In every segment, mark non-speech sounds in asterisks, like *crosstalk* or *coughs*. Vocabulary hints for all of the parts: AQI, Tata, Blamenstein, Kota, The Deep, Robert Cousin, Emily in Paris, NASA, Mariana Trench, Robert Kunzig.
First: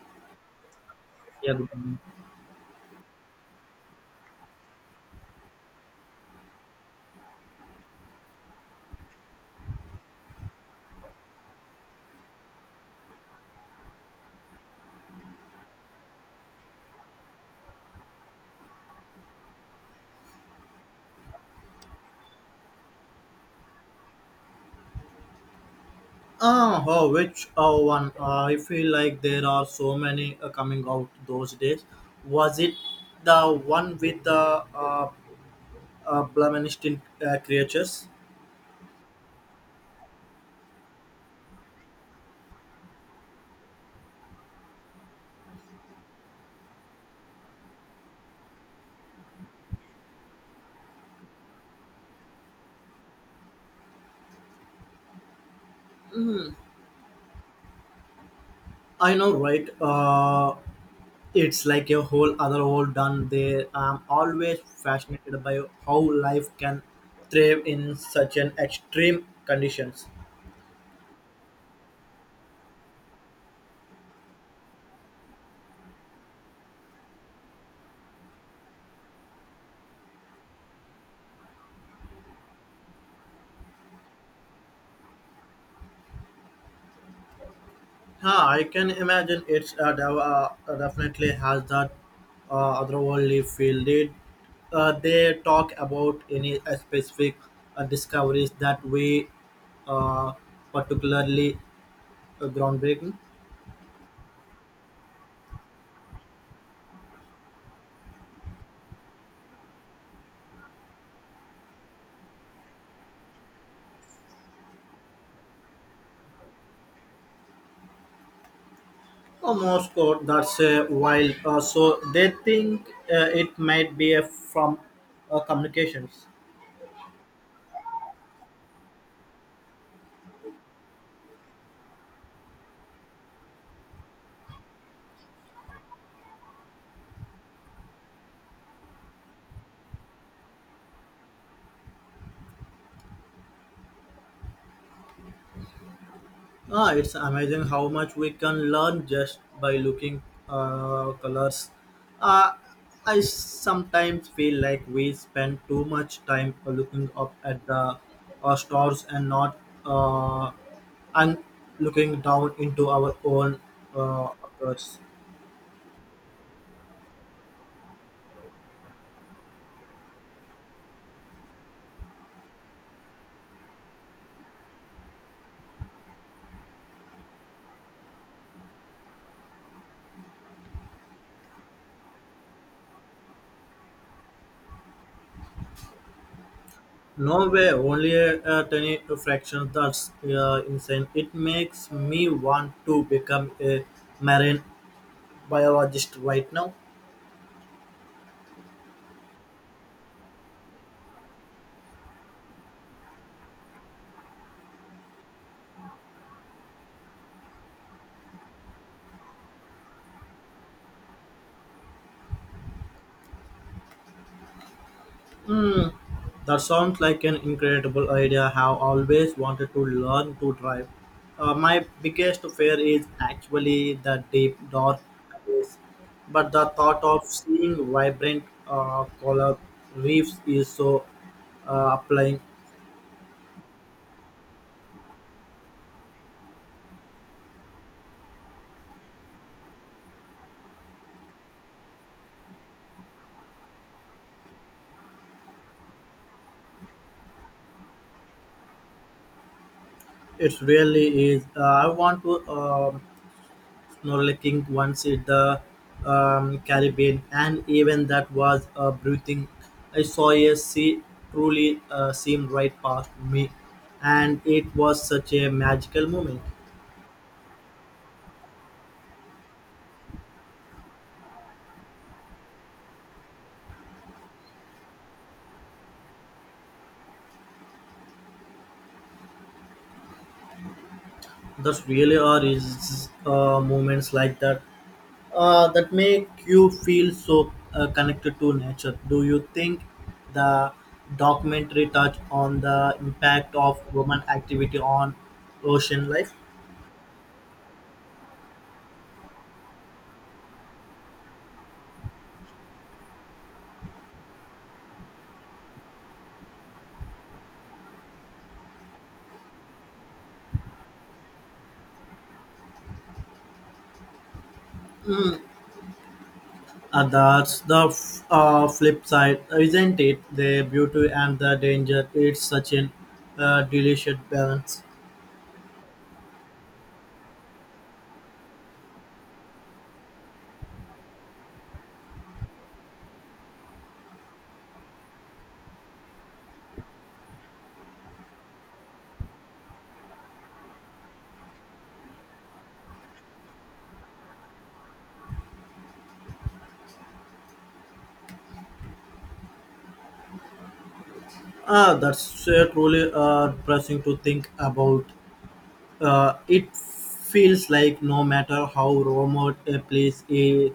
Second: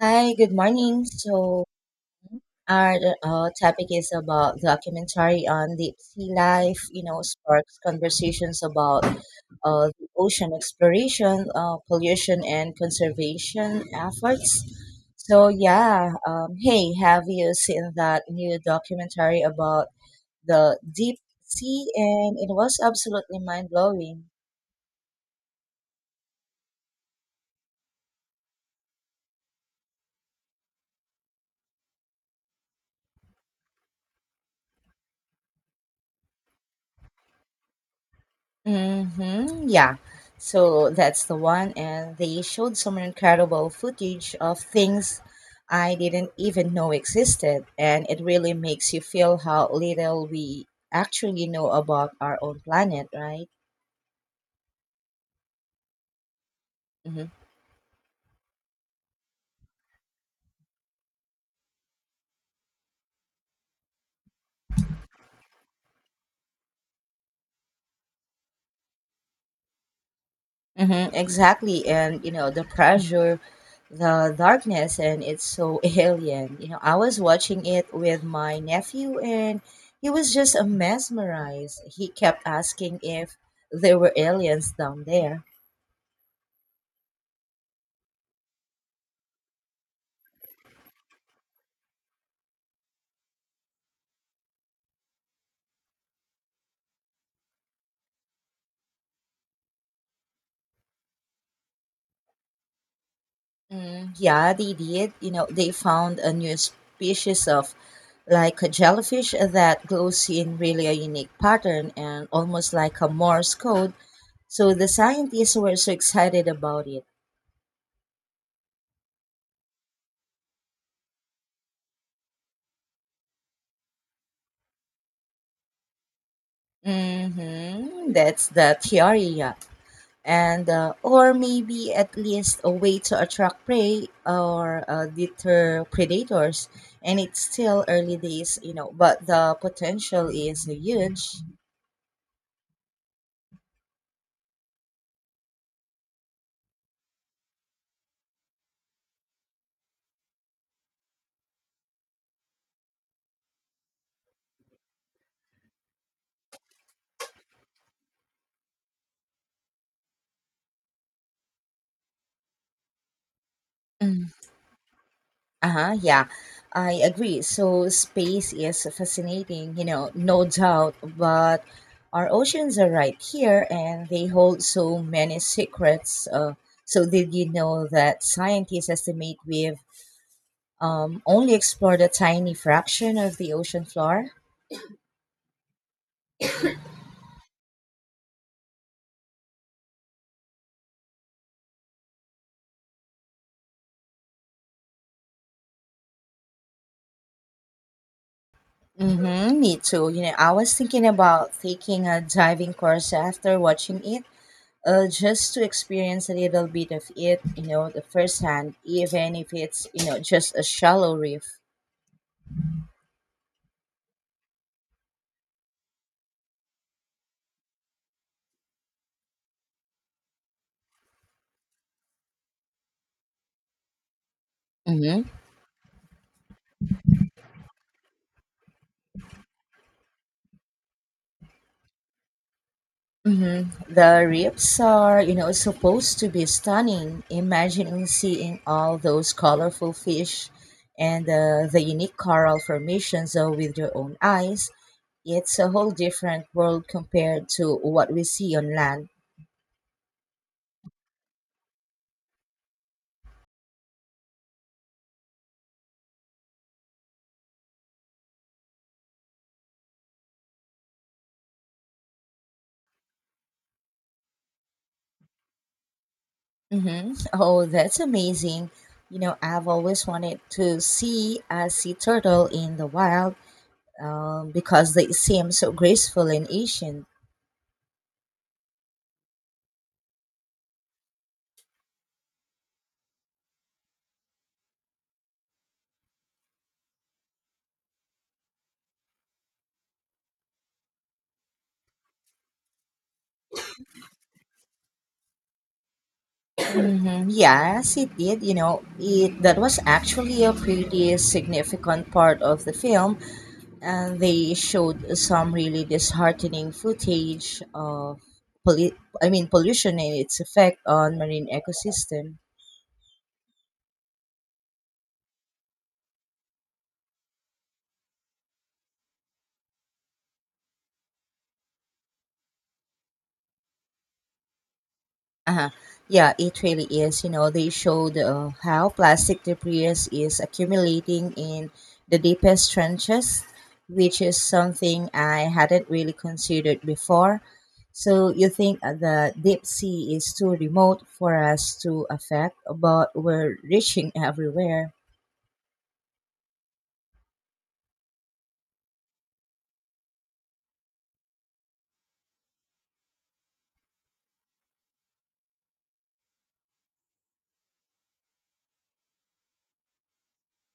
Hi, good morning. Yeah, good morning. Our topic is about documentary on deep sea life, you know, sparks conversations about the ocean exploration, pollution, and conservation efforts. Hey, have you seen that new documentary about the deep sea? And it was absolutely mind blowing. Ah, oh, which One? I feel like there are so many coming out those days. Was it the one with the uh, Blamenstein creatures? Mm-hmm. Yeah. So that's the one. And they showed some incredible footage of things I didn't even know existed. And it really makes you feel how little we actually know about our own planet, right? Mm-hmm. I know, right? It's like a whole other world done there. I'm always fascinated by how life can thrive in such an extreme conditions. Mm-hmm. Exactly. And, you know, the pressure the darkness and it's so *laughs* alien. You know, I was watching it with my nephew and he was just mesmerized. He kept asking if there were aliens down there. Yeah, I can imagine it's definitely has that otherworldly feel. Did they talk about any specific discoveries that we uh, particularly groundbreaking? Yeah, they did. You know, they found a new species of like a jellyfish that glows in really a unique pattern and almost like a Morse code. So the scientists were so excited about it. Almost got that's a while. So they think it might be from communications. Mm-hmm. That's the theory, yeah. And or maybe at least a way to attract prey or deter predators, and it's still early days, you know, but the potential is huge. Ah, it's amazing how much we can learn just by looking colors. Uh, I sometimes feel like we spend too much time looking up at the stars and not uh, and looking down into our own Mm. Occurs. Uh-huh, yeah, I agree. So space is fascinating, you know, no doubt, but our oceans are right here and they hold so many secrets. So did you know that scientists estimate we've only explored a tiny fraction of the ocean floor? No way, only a tiny fraction that's insane. It makes me want to become a marine biologist right now. Mm-hmm, me too. You know, I was thinking about taking a diving course after watching it, just to experience a little bit of it, you know, the firsthand, even if it's, you know, just a shallow reef. Hmm. That sounds like an incredible idea. Have always wanted to learn to drive. My biggest fear is actually the deep dark Mm-hmm. abyss, but the thought of seeing vibrant color reefs is so applying. Mm-hmm. The reefs are, you know, supposed to be stunning. Imagining seeing all those colorful fish and the unique coral formations with your own eyes, it's a whole different world compared to what we see on land. It really is. I want to. Norlacking once in the Caribbean, and even that was a breathing. I saw a sea truly seemed right past me, and it was such a magical moment. Hmm. Oh, that's amazing. You know, I've always wanted to see a sea turtle in the wild because they seem so graceful and ancient. Thus, really are is moments like that that make you feel so connected to nature. Do you think the documentary touch on the impact of woman activity on ocean life? Mm-hmm. Yes, it did. You know, it that was actually a pretty significant part of the film, and they showed some really disheartening footage of poli- pollution and its effect on marine ecosystem. And that's the flip side, isn't it? The beauty and the danger. It's such an delicious balance. Uh-huh. Yeah, it really is. You know, they showed how plastic debris is accumulating in the deepest trenches, which is something I hadn't really considered before. So you think the deep sea is too remote for us to affect, but we're reaching *laughs* everywhere. Ah, that's truly depressing to think about. It feels like no matter how remote a place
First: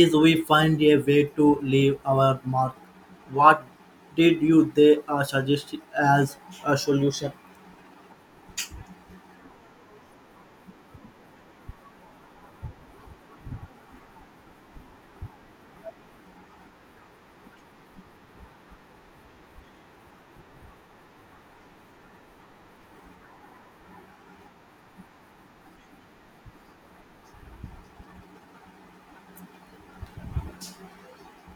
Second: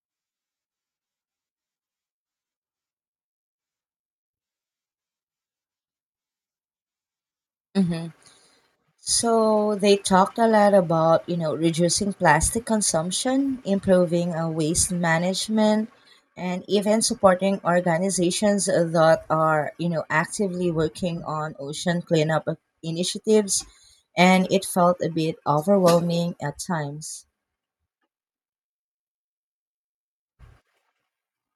is, we find a way to leave our mark. What did you they suggest as a solution? Mm-hmm. So they talked a lot about, you know, reducing plastic consumption, improving waste management, and even supporting organizations that are, you know, actively working on ocean cleanup initiatives. And it felt a bit overwhelming at times.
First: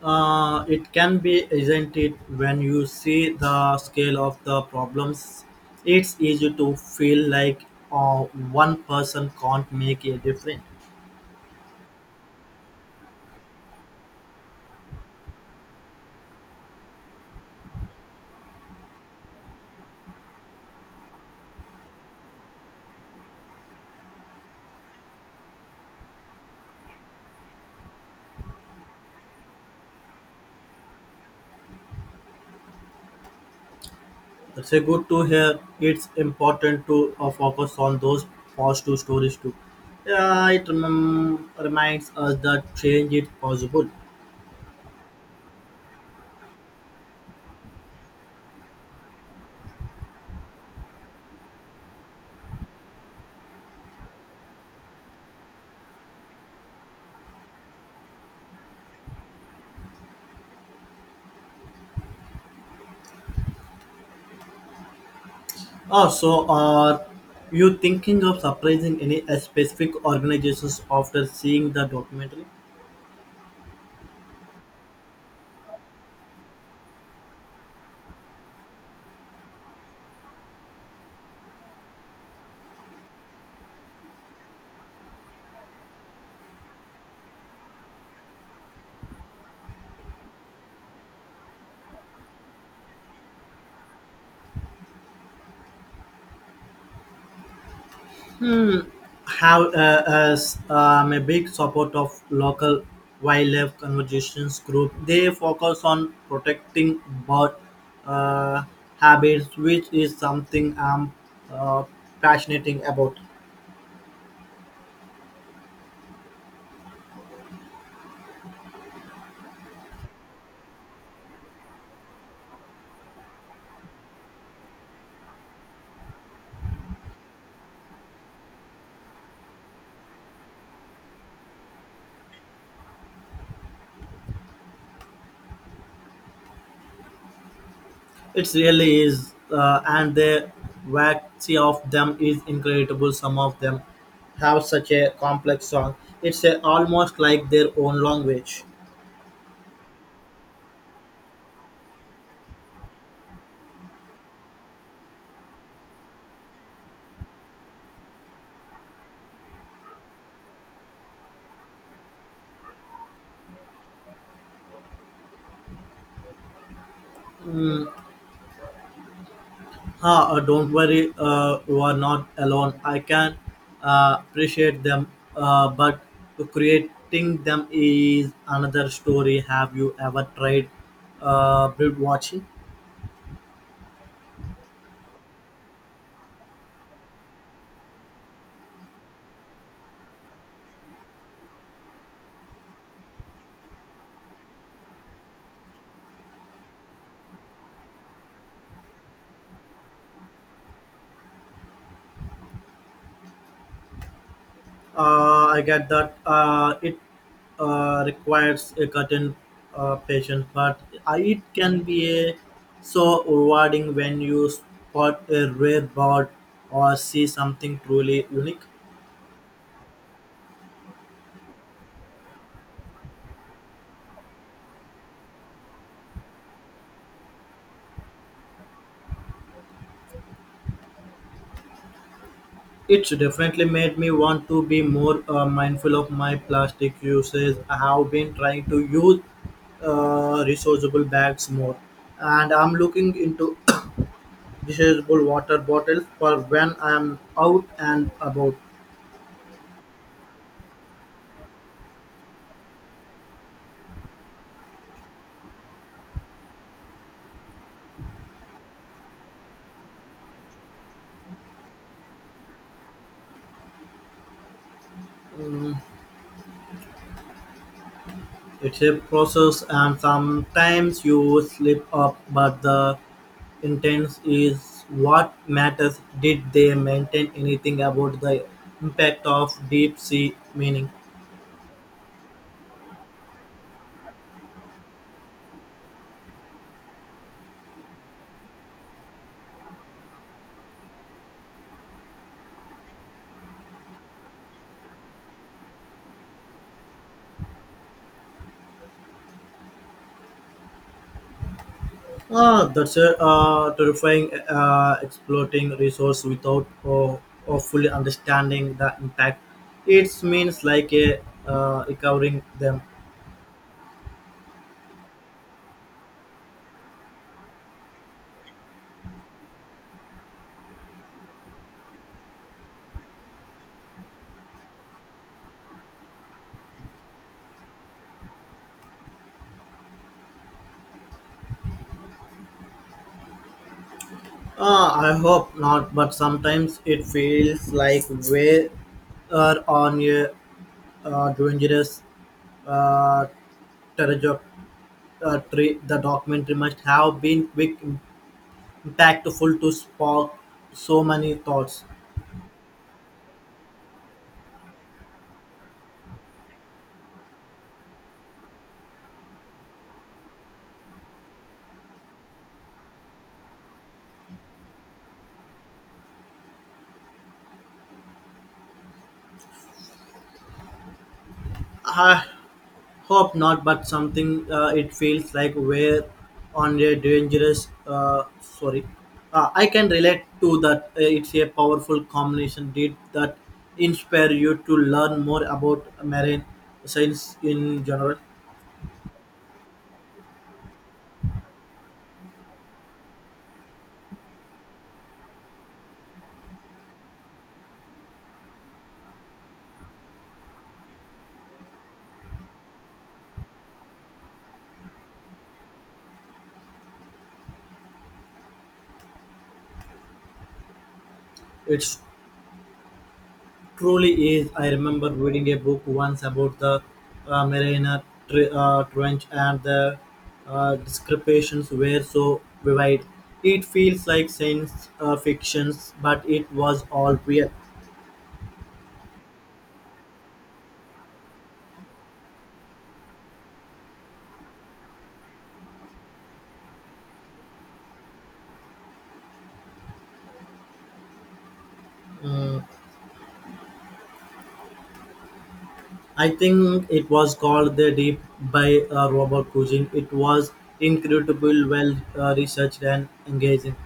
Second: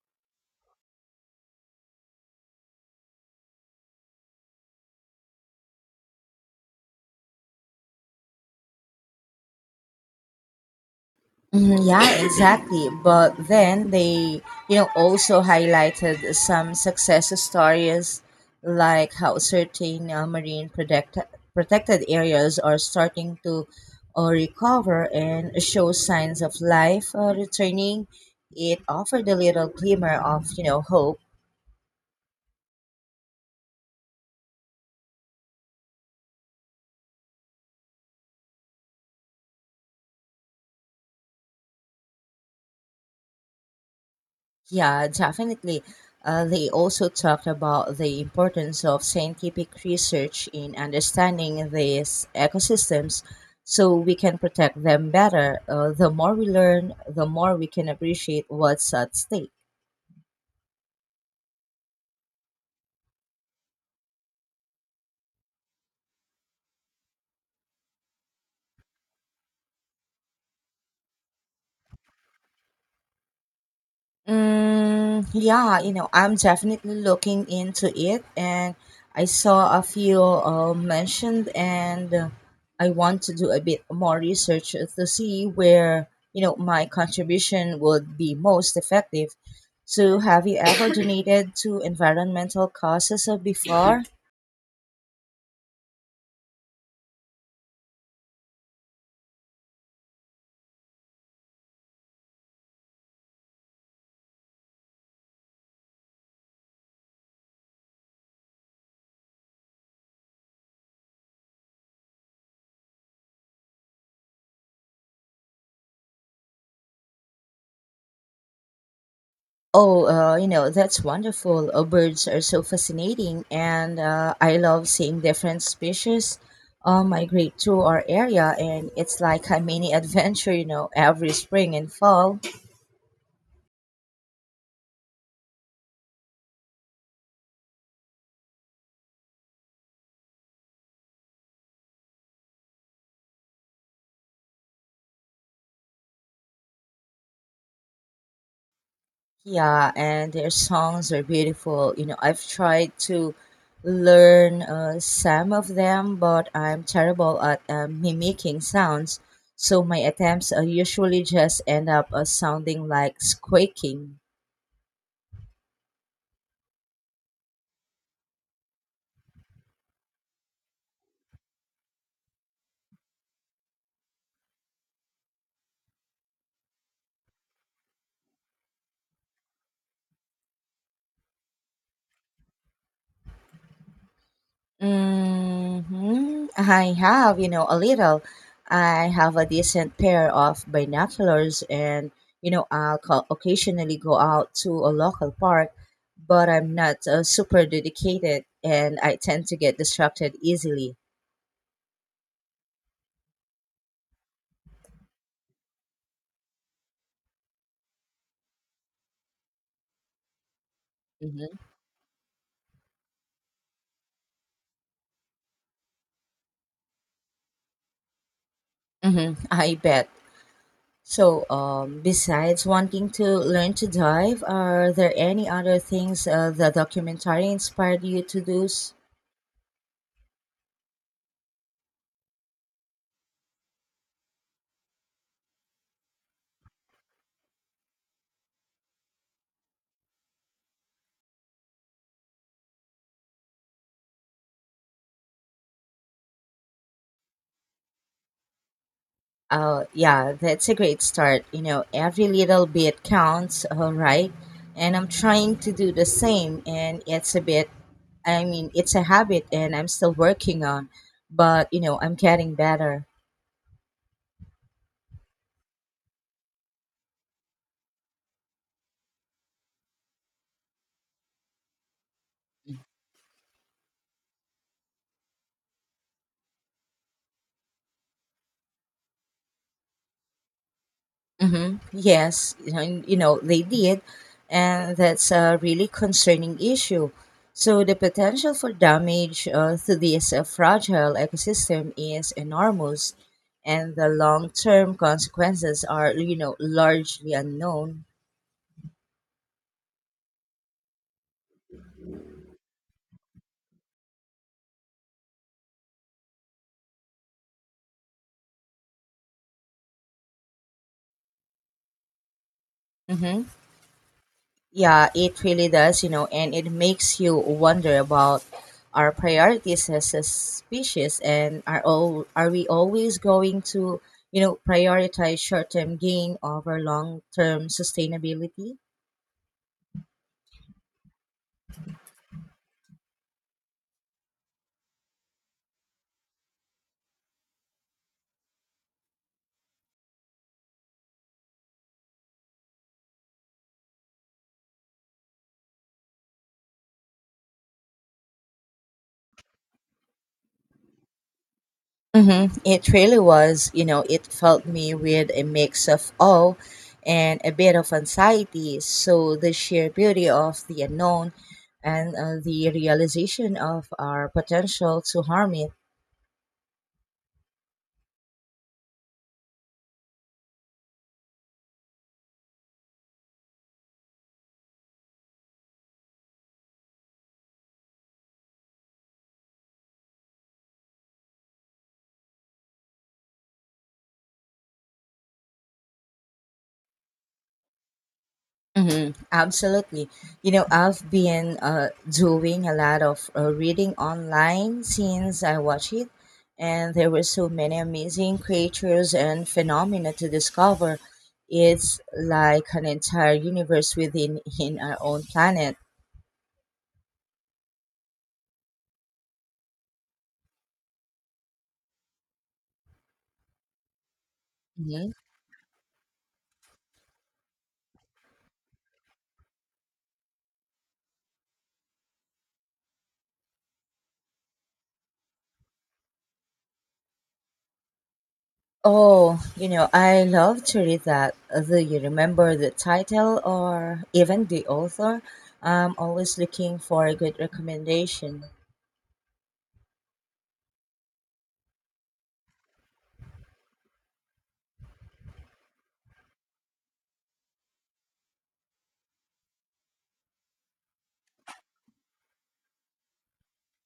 It can be, isn't it? When you see the scale of the problems, it's easy to feel like uh, one person can't make a difference. Mhm, yeah, exactly. But then they, you know, also highlighted some success stories, like how certain protected areas are starting to recover and show signs of life returning. It offered a little glimmer of, you know, hope. It's a good to hear. It's important to focus on those positive stories too. Yeah, it reminds us that change is possible. Yeah, definitely. They also talked about the importance of scientific research in understanding these ecosystems so we can protect them better. The more we learn, the more we can appreciate what's at stake. Oh, so are you thinking of surprising any specific organizations after seeing the documentary? Yeah, you know, I'm definitely looking into it, and I saw a few mentioned, and I want to do a bit more research to see where, you know, my contribution would be most effective. So, have you ever *coughs* donated to environmental causes before? Hmm. Have as I'm a big support of local wildlife conservations group. They focus on protecting bird uh, habits, which is something I'm uh, passionate about. Oh, you know, that's wonderful. Birds are so fascinating, and I love seeing different species migrate through our area. And it's like a mini adventure, you know, every spring and fall. It really is, and the variety of them is incredible. Some of them have such a complex song. It's a, almost like their own language. Yeah, and their songs are beautiful. You know, I've tried to learn some of them, but I'm terrible at mimicking sounds. So my attempts usually just end up sounding like squeaking. Don't worry, you are not alone. I can appreciate them, but creating them is another story. Have you ever tried bird watching? Hmm. I have, you know, a little. I have a decent pair of binoculars, and, you know, I'll occasionally go out to a local park, but I'm not super dedicated, and I tend to get distracted easily. I get that it requires a certain patience, but it Mm-hmm. can be so rewarding when you spot a rare bird or see something truly unique. Mm-hmm. I bet. Besides wanting to learn to dive, are there any other things the documentary inspired you to do? It's definitely made me want to be more mindful of my plastic usage. I have been trying to use reusable bags more, and I'm looking into *coughs* reusable water bottles for when I'm out and about. Oh, yeah, that's a great start. You know, every little bit counts, all right? And I'm trying to do the same, and it's a bit, I mean, it's a habit, and I'm still working on, but, you know, I'm getting better. Mm, it's a process, and sometimes you slip up, but the intent is what matters. Did they maintain anything about the impact of deep sea Meaning. Hmm. Yes, you know, and you know they did, and that's a really concerning issue. So the potential for damage to this fragile ecosystem is enormous, and the long-term consequences are, you know, largely unknown. Ah, that's a terrifying exploiting resource without of fully understanding the impact. It means like a recovering them. Mm-hmm. Yeah, it really does, you know, and it makes you wonder about our priorities as a species. And are all Are we always going to, you know, prioritize short-term gain over long-term sustainability? Ah, I hope not, but sometimes it feels like we are on a dangerous uh, trajectory. The documentary must have been quick, impactful to spark so many thoughts. Mm-hmm. It really was, you know, it felt me with a mix of awe and a bit of anxiety. So the sheer beauty of the unknown and the realization of our potential to harm it. Ah, Hope not, but something it feels like we're on a dangerous. Sorry, I can relate to that. It's a powerful combination. Did that inspire you to learn more about marine science in general? Mm-hmm. Absolutely. You know, I've been doing a lot of reading online since I watched it, and there were so many amazing creatures and phenomena to discover. It's like an entire universe within in our own planet. It's Truly is. I remember Hmm. reading a book once about the Mariana Trench and the descriptions were so vivid. It feels like science fiction, but it was all real. Oh, you know, I love to read that. Do you remember the title or even the author? I'm always looking for a good recommendation. Mm, I think it was called The Deep by Robert Cousin. It was incredible, well researched, and engaging.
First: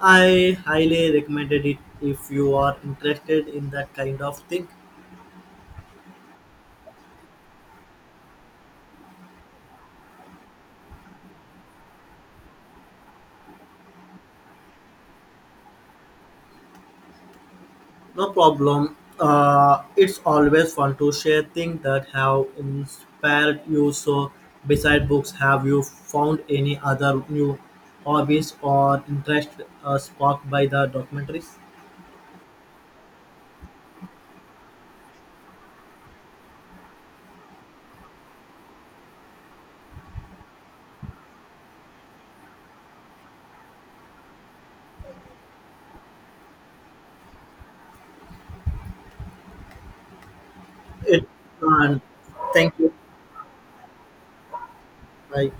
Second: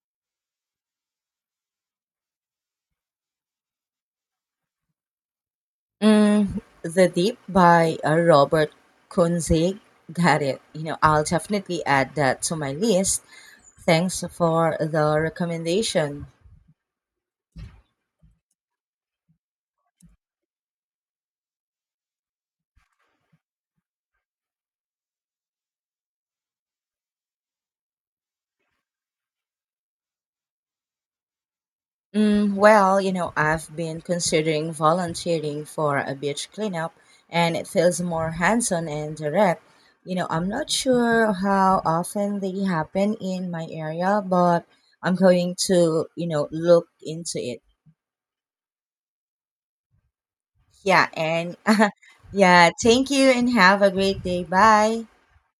I highly recommended it if you are interested in that kind of thing. The Deep by Robert Kunzig. Got it. You know, I'll definitely add that to my list. Thanks for the recommendation. No problem. It's always fun to share things that have inspired you. So, besides books, have you found any other new hobbies or interest sparked by the documentaries? Well, you know, I've been considering volunteering for a beach cleanup, and it feels more hands-on and direct. You know, I'm not sure how often they happen in my area, but I'm going to, you know, look into it. Yeah, It and *laughs* and yeah, thank you. thank you and have a great day. Bye. Bye.